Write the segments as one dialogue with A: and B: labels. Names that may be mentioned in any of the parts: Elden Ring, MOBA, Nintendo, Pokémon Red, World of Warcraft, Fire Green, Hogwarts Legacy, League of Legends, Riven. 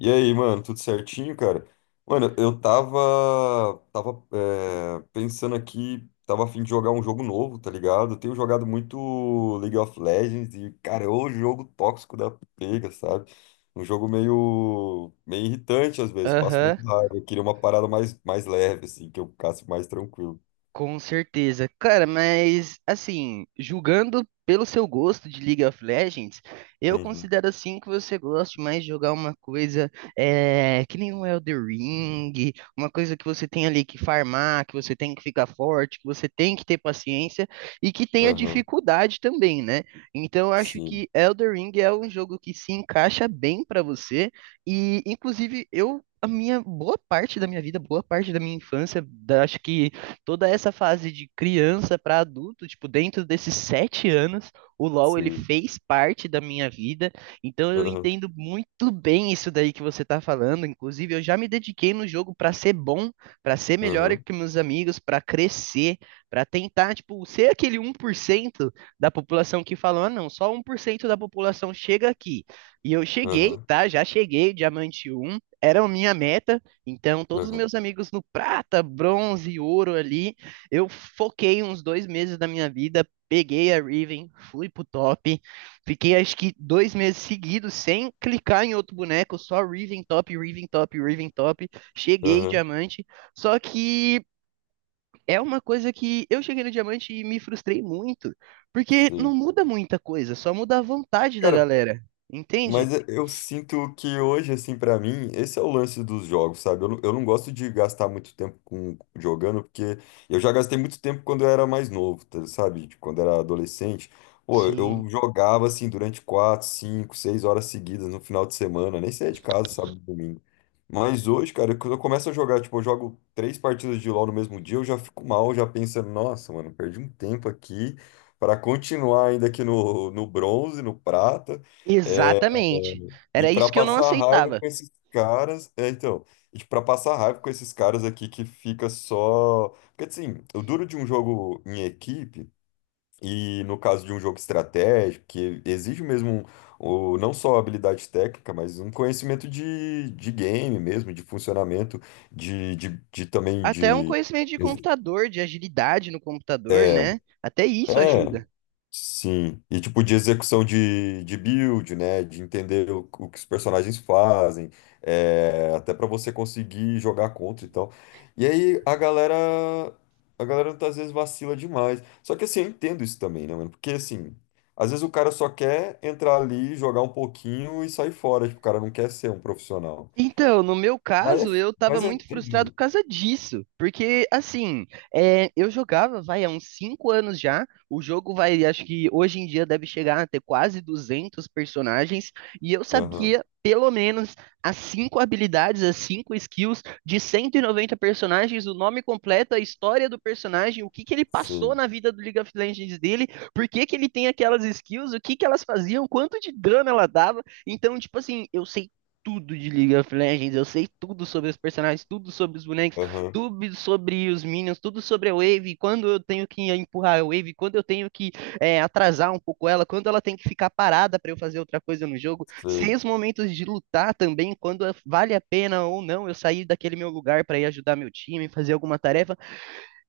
A: E aí, mano, tudo certinho, cara? Mano, eu pensando aqui, tava a fim de jogar um jogo novo, tá ligado? Eu tenho jogado muito League of Legends e, cara, é o jogo tóxico da pega, sabe? Um jogo meio irritante às vezes, passo
B: Aham.
A: muito raiva. Eu queria uma parada mais leve, assim, que eu ficasse mais tranquilo.
B: Com certeza. Cara, mas assim, julgando pelo seu gosto de League of Legends, eu
A: Uhum,
B: considero assim que você gosta mais de jogar uma coisa que nem um Elden Ring, uma coisa que você tem ali que farmar, que você tem que ficar forte, que você tem que ter paciência e que tenha
A: aham,
B: dificuldade também, né? Então eu acho
A: sim,
B: que Elden Ring é um jogo que se encaixa bem pra você e, inclusive, eu. A minha boa parte da minha vida, boa parte da minha infância, acho que toda essa fase de criança para adulto, tipo, dentro desses 7 anos, o LoL ele
A: sim,
B: fez parte da minha vida, então eu
A: aham,
B: entendo muito bem isso daí que você tá falando. Inclusive, eu já me dediquei no jogo para ser bom, para ser melhor
A: aham,
B: que meus amigos, para crescer, para tentar, tipo, ser aquele 1% da população que falam, ah, não, só 1% da população chega aqui. E eu cheguei,
A: aham,
B: tá? Já cheguei, diamante um era a minha meta, então, todos os
A: aham,
B: meus amigos no prata, bronze, ouro ali, eu foquei uns 2 meses da minha vida, peguei a Riven, fui pro top, fiquei acho que 2 meses seguidos sem clicar em outro boneco, só Riven top, Riven top, Riven top, cheguei
A: aham,
B: diamante, só que é uma coisa que eu cheguei no diamante e me frustrei muito, porque não
A: sim.
B: muda muita coisa, só muda a vontade da
A: Cara.
B: galera, entende?
A: Mas eu sinto que hoje, assim, pra mim, esse é o lance dos jogos, sabe? Eu não gosto de gastar muito tempo com, jogando, porque eu já gastei muito tempo quando eu era mais novo, sabe? Tipo, quando era adolescente. Pô, eu
B: Sim,
A: jogava, assim, durante quatro, cinco, seis horas seguidas no final de semana, nem saía de casa, sabe? No domingo. Mas hoje, cara, quando eu começo a jogar, tipo, eu jogo três partidas de LoL no mesmo dia, eu já fico mal, já pensando, nossa, mano, perdi um tempo aqui pra continuar ainda aqui no bronze, no prata.
B: exatamente,
A: E
B: era
A: para
B: isso que eu não
A: passar raiva
B: aceitava.
A: com esses caras, é, então, e para passar raiva com esses caras aqui que fica só, porque assim, o duro de um jogo em equipe e no caso de um jogo estratégico que exige mesmo o, não só habilidade técnica, mas um conhecimento de game mesmo, de funcionamento, de também
B: Até um
A: de
B: conhecimento de computador, de agilidade no computador,
A: é,
B: né? Até isso
A: é.
B: ajuda.
A: Sim, e tipo de execução de build, né? De entender o que os personagens fazem, é, até pra você conseguir jogar contra e tal. E aí a galera, a galera às vezes vacila demais. Só que assim, eu entendo isso também, né, mano? Porque assim, às vezes o cara só quer entrar ali, jogar um pouquinho e sair fora. Tipo, o cara não quer ser um profissional.
B: Então, no meu
A: Mas
B: caso,
A: é,
B: eu tava
A: mas é
B: muito frustrado por
A: terrível.
B: causa disso. Porque, assim, eu jogava, vai, há uns 5 anos já. O jogo vai, acho que hoje em dia deve chegar a ter quase 200 personagens. E eu
A: Aham,
B: sabia, pelo menos, as 5 habilidades, as 5 skills de 190 personagens, o nome completo, a história do personagem, o que que ele passou
A: sim,
B: na vida do League of Legends dele, por que que ele tem aquelas skills, o que que elas faziam, quanto de dano ela dava. Então, tipo assim, eu sei tudo de League of Legends, eu sei tudo sobre os personagens, tudo sobre os bonecos,
A: aham,
B: tudo sobre os minions, tudo sobre a Wave, quando eu tenho que empurrar a Wave, quando eu tenho que atrasar um pouco ela, quando ela tem que ficar parada para eu fazer outra coisa no jogo, sei
A: sei,
B: os momentos de lutar também, quando vale a pena ou não eu sair daquele meu lugar para ir ajudar meu time, fazer alguma tarefa.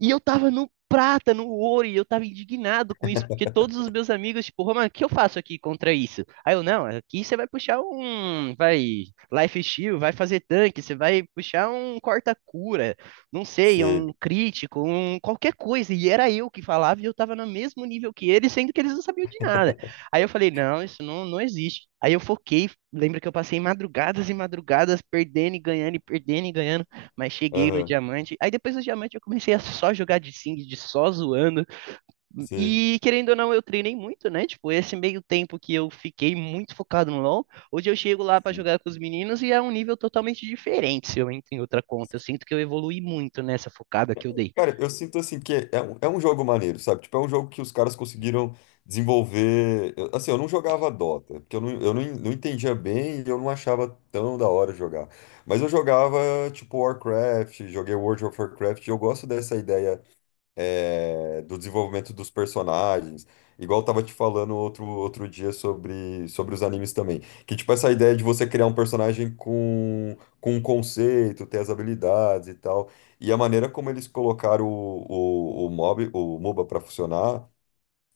B: E eu tava no prata, no ouro, e eu tava indignado com isso, porque todos os meus amigos, tipo, Roman, o que eu faço aqui contra isso? Aí eu, não, aqui você vai puxar um, vai, life steal, vai fazer tanque, você vai puxar um corta-cura, não sei, um
A: sei,
B: crítico, um qualquer coisa. E era eu que falava e eu tava no mesmo nível que eles, sendo que eles não sabiam de nada. Aí eu falei, não, isso não, não existe. Aí eu foquei, lembra que eu passei madrugadas e madrugadas perdendo e ganhando e perdendo e ganhando. Mas cheguei no
A: aham,
B: diamante. Aí depois do diamante eu comecei a só jogar de sing, de só zoando.
A: sei.
B: E querendo ou não, eu treinei muito, né? Tipo, esse meio tempo que eu fiquei muito focado no LoL, hoje eu chego lá pra jogar com os meninos e é um nível totalmente diferente se eu entro em outra conta. Eu sinto que eu evolui muito nessa focada que eu dei.
A: Cara, eu sinto assim que é é um jogo maneiro, sabe? Tipo, é um jogo que os caras conseguiram desenvolver. Eu não jogava Dota, porque eu não, en- não entendia bem e eu não achava tão da hora jogar. Mas eu jogava, tipo, Warcraft, joguei World of Warcraft, e eu gosto dessa ideia é, do desenvolvimento dos personagens. Igual eu tava te falando outro dia sobre os animes também. Que, tipo, essa ideia de você criar um personagem com um conceito, ter as habilidades e tal. E a maneira como eles colocaram o MOBA pra funcionar,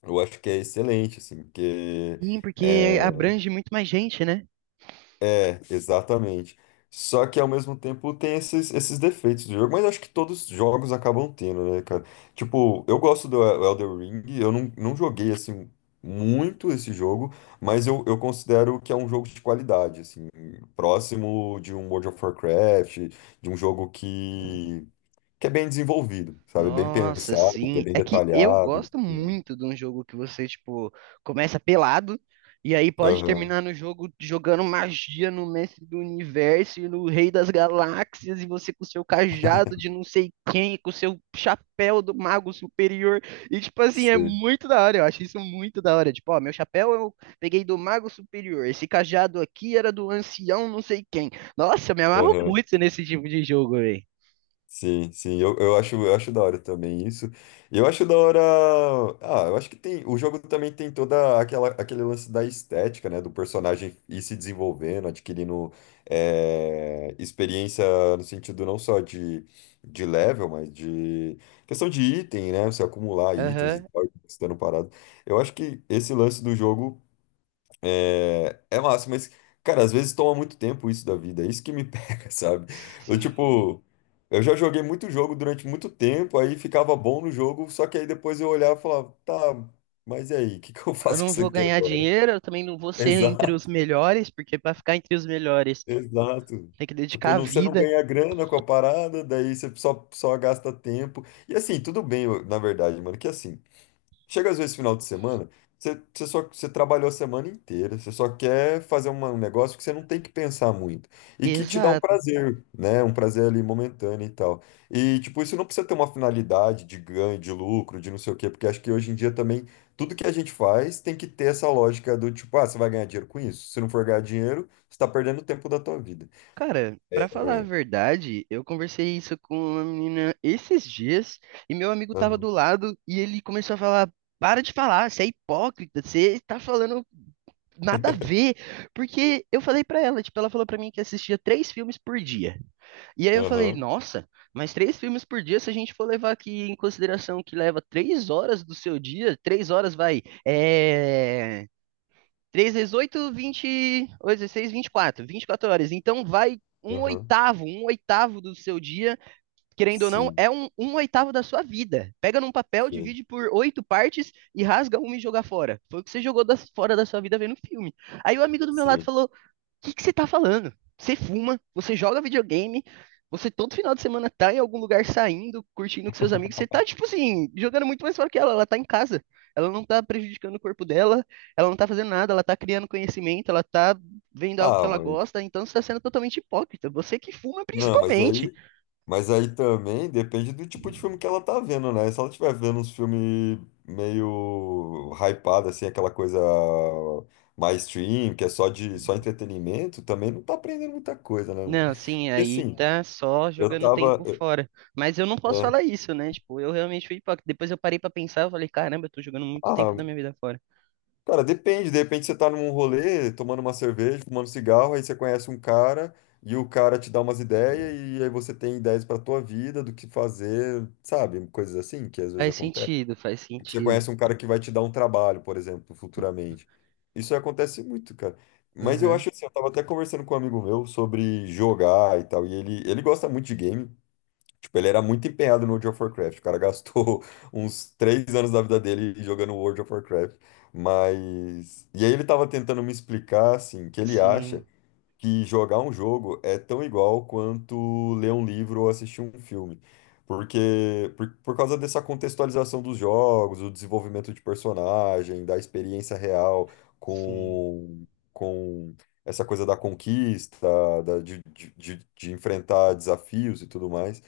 A: eu acho que é excelente, assim, porque.
B: Sim, porque
A: Eh,
B: abrange muito mais gente, né?
A: é, exatamente. Só que ao mesmo tempo tem esses defeitos do jogo, mas acho que todos os jogos acabam tendo, né, cara? Tipo, eu gosto do Elden Ring, eu não, não joguei assim muito esse jogo, mas eu considero que é um jogo de qualidade, assim, próximo de um World of Warcraft, de um jogo que é bem desenvolvido, sabe? Bem
B: Nossa,
A: pensado, que é
B: sim.
A: bem
B: É que eu
A: detalhado.
B: gosto muito de um jogo que você, tipo, começa pelado e aí pode
A: Aham,
B: terminar no jogo jogando magia no mestre do universo e no rei das galáxias e você com seu cajado de não sei quem, com seu chapéu do mago superior. E, tipo assim, é
A: sim.
B: muito da hora. Eu acho isso muito da hora. Tipo, ó, meu chapéu eu peguei do mago superior. Esse cajado aqui era do ancião não sei quem. Nossa, eu me amarro
A: Aham.
B: muito nesse tipo de jogo, velho.
A: Sim, sim, eu acho da hora também isso. E eu acho da hora. Ah, eu acho que tem. O jogo também tem toda aquele lance da estética, né? Do personagem ir se desenvolvendo, adquirindo eh, experiência no sentido não só de level, mas de questão de item, né? Você acumular itens e
B: Aham.
A: tal, estando parado. Eu acho que esse lance do jogo. É, é massa, mas, cara, às vezes toma muito tempo isso da vida, é isso que me pega, sabe? Eu,
B: Sim.
A: tipo, eu já joguei muito jogo durante muito tempo, aí ficava bom no jogo, só que aí depois eu olhava e falava, tá, mas e aí, o que que eu
B: Eu
A: faço com
B: não
A: isso
B: vou
A: aqui
B: ganhar
A: agora?
B: dinheiro, eu também não vou ser entre
A: Exato,
B: os melhores, porque para ficar entre os melhores
A: exato.
B: tem que dedicar
A: Tipo,
B: a
A: não, você não
B: vida.
A: ganha grana com a parada, daí você só gasta tempo. E assim, tudo bem, na verdade, mano, que assim. Chega às vezes final de semana, você trabalhou a semana inteira, você só quer fazer um negócio que você não tem que pensar muito e que te dá um
B: Exato.
A: prazer, né? Um prazer ali momentâneo e tal. E tipo, isso não precisa ter uma finalidade de ganho, de lucro, de não sei o quê, porque acho que hoje em dia também tudo que a gente faz tem que ter essa lógica do tipo, ah, você vai ganhar dinheiro com isso? Se não for ganhar dinheiro, você tá perdendo o tempo da tua vida.
B: Cara,
A: É,
B: para falar a
A: é,
B: verdade, eu conversei isso com uma menina esses dias e meu amigo tava
A: aham,
B: do lado e ele começou a falar: "Para de falar, você é hipócrita, você tá falando nada a ver". Porque eu falei pra ela, tipo, ela falou pra mim que assistia três filmes por dia. E aí eu falei,
A: aham,
B: nossa, mas três filmes por dia, se a gente for levar aqui em consideração que leva 3 horas do seu dia, 3 horas vai, é... 3 vezes 8, 20, 8, 16, 24, quatro vinte e quatro horas. Então vai
A: aham,
B: um oitavo do seu dia, querendo ou não,
A: sim,
B: é um, um oitavo da sua vida. Pega num papel,
A: sim,
B: divide por oito partes e rasga uma e joga fora. Foi o que você jogou fora da sua vida vendo filme. Aí o amigo do meu lado
A: sim.
B: falou, que você tá falando? Você fuma, você joga videogame, você todo final de semana tá em algum lugar saindo, curtindo com seus amigos, você tá, tipo assim, jogando muito mais fora que ela tá em casa. Ela não tá prejudicando o corpo dela, ela não tá fazendo nada, ela tá criando conhecimento, ela tá vendo algo que
A: Ah,
B: ela
A: mas
B: gosta, então você tá sendo totalmente hipócrita. Você que fuma
A: não,
B: principalmente.
A: mas aí também depende do tipo de filme que ela tá vendo, né? Se ela estiver vendo uns filmes meio hypado, assim, aquela coisa mais stream, que é só de só entretenimento, também não tá aprendendo muita coisa, né, mano?
B: Não, sim,
A: E
B: aí
A: assim,
B: tá só
A: eu
B: jogando
A: tava.
B: tempo
A: eu-
B: fora. Mas eu não posso
A: é,
B: falar isso, né? Tipo, eu realmente fui hipócrita. Depois eu parei pra pensar, eu falei, caramba, eu tô jogando muito tempo
A: ah,
B: da minha vida fora.
A: cara, depende, de repente você tá num rolê, tomando uma cerveja, fumando cigarro, aí você conhece um cara e o cara te dá umas ideias, e aí você tem ideias pra tua vida, do que fazer, sabe? Coisas assim que às vezes
B: Faz
A: acontecem.
B: sentido, faz
A: Que Você
B: sentido.
A: conhece um cara que vai te dar um trabalho, por exemplo, futuramente. Isso acontece muito, cara. Mas eu
B: Aham.
A: acho assim, eu tava até conversando com um amigo meu sobre jogar e tal, e ele gosta muito de game. Tipo, ele era muito empenhado no World of Warcraft. O cara gastou uns três anos da vida dele jogando World of Warcraft. Mas. E aí ele tava tentando me explicar, assim, que ele acha
B: Sim,
A: que jogar um jogo é tão igual quanto ler um livro ou assistir um filme. Porque, por causa dessa contextualização dos jogos, o desenvolvimento de personagem, da experiência real
B: sim.
A: com, com essa coisa da conquista, da, de enfrentar desafios e tudo mais.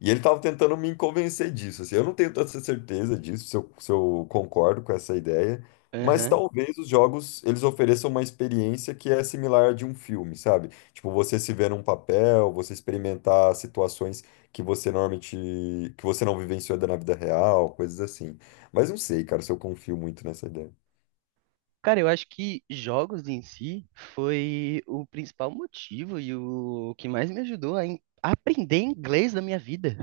A: E ele estava tentando me convencer disso, assim, eu não tenho tanta certeza disso, se eu concordo com essa ideia, mas
B: Aham.
A: talvez os jogos, eles ofereçam uma experiência que é similar à de um filme, sabe? Tipo, você se ver num papel, você experimentar situações que você normalmente, que você não vivenciou na vida real, coisas assim. Mas não sei, cara, se eu confio muito nessa ideia.
B: Cara, eu acho que jogos em si foi o principal motivo e o que mais me ajudou a aprender inglês na minha vida.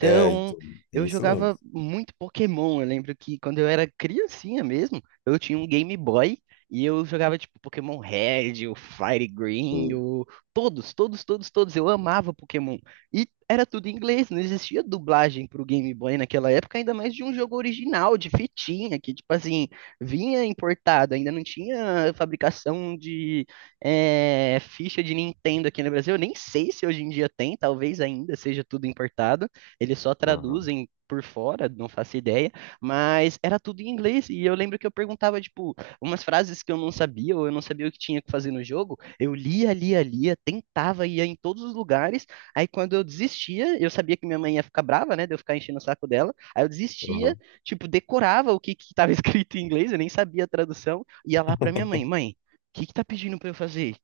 A: É, então, tem
B: eu
A: esse
B: jogava
A: lance.
B: muito Pokémon. Eu lembro que quando eu era criancinha mesmo, eu tinha um Game Boy e eu jogava tipo Pokémon Red, o Fire Green,
A: Sim,
B: o... todos, todos, todos, todos. Eu amava Pokémon. E era tudo em inglês, não existia dublagem pro Game Boy naquela época, ainda mais de um jogo original, de fitinha, que tipo assim vinha importado, ainda não tinha fabricação de ficha de Nintendo aqui no Brasil. Eu nem sei se hoje em dia tem, talvez ainda seja tudo importado. Eles só
A: aham,
B: traduzem por fora, não faço ideia, mas era tudo em inglês e eu lembro que eu perguntava tipo umas frases que eu não sabia ou eu não sabia o que tinha que fazer no jogo, eu lia, lia, lia, tentava ia em todos os lugares. Aí quando eu desistia, eu sabia que minha mãe ia ficar brava, né, de eu ficar enchendo o saco dela. Aí eu desistia
A: aham,
B: tipo, decorava o que que tava escrito em inglês, eu nem sabia a tradução, ia lá pra minha mãe, mãe, o que que tá pedindo pra eu fazer?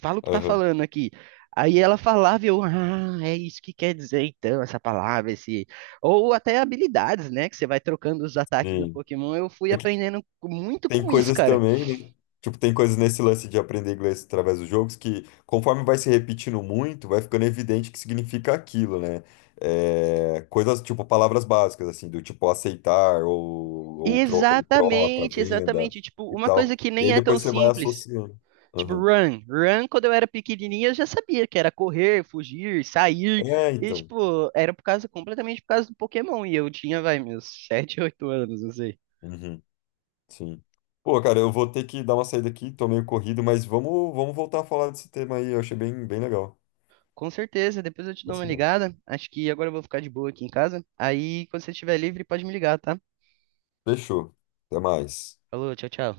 B: Fala o que tá
A: aham,
B: falando aqui. Aí ela falava, e eu, ah, é isso que quer dizer então, essa palavra, esse. Ou até habilidades, né? Que você vai trocando os ataques do
A: sim.
B: Pokémon. Eu fui
A: É,
B: aprendendo muito
A: tem
B: com isso,
A: coisas
B: cara.
A: também, né? Tipo, tem coisas nesse lance de aprender inglês através dos jogos que, conforme vai se repetindo muito, vai ficando evidente que significa aquilo, né? É, coisas tipo palavras básicas, assim, do tipo aceitar ou troca,
B: Exatamente,
A: venda
B: exatamente. Tipo,
A: e
B: uma coisa
A: tal.
B: que
A: E
B: nem
A: aí
B: é tão
A: depois você vai
B: simples.
A: associando.
B: Tipo,
A: Aham.
B: run. Run, quando eu era pequenininha, eu já sabia que era correr, fugir, sair.
A: É,
B: E,
A: então.
B: tipo, era por causa, completamente por causa do Pokémon. E eu tinha, vai, meus 7, 8 anos, não sei.
A: Uhum, sim. Pô, cara, eu vou ter que dar uma saída aqui, tô meio corrido, mas vamos voltar a falar desse tema aí. Eu achei bem legal.
B: Com certeza, depois eu te
A: Vai
B: dou uma
A: ser bom.
B: ligada. Acho que agora eu vou ficar de boa aqui em casa. Aí, quando você estiver livre, pode me ligar, tá?
A: Fechou. Até mais.
B: Falou, tchau, tchau.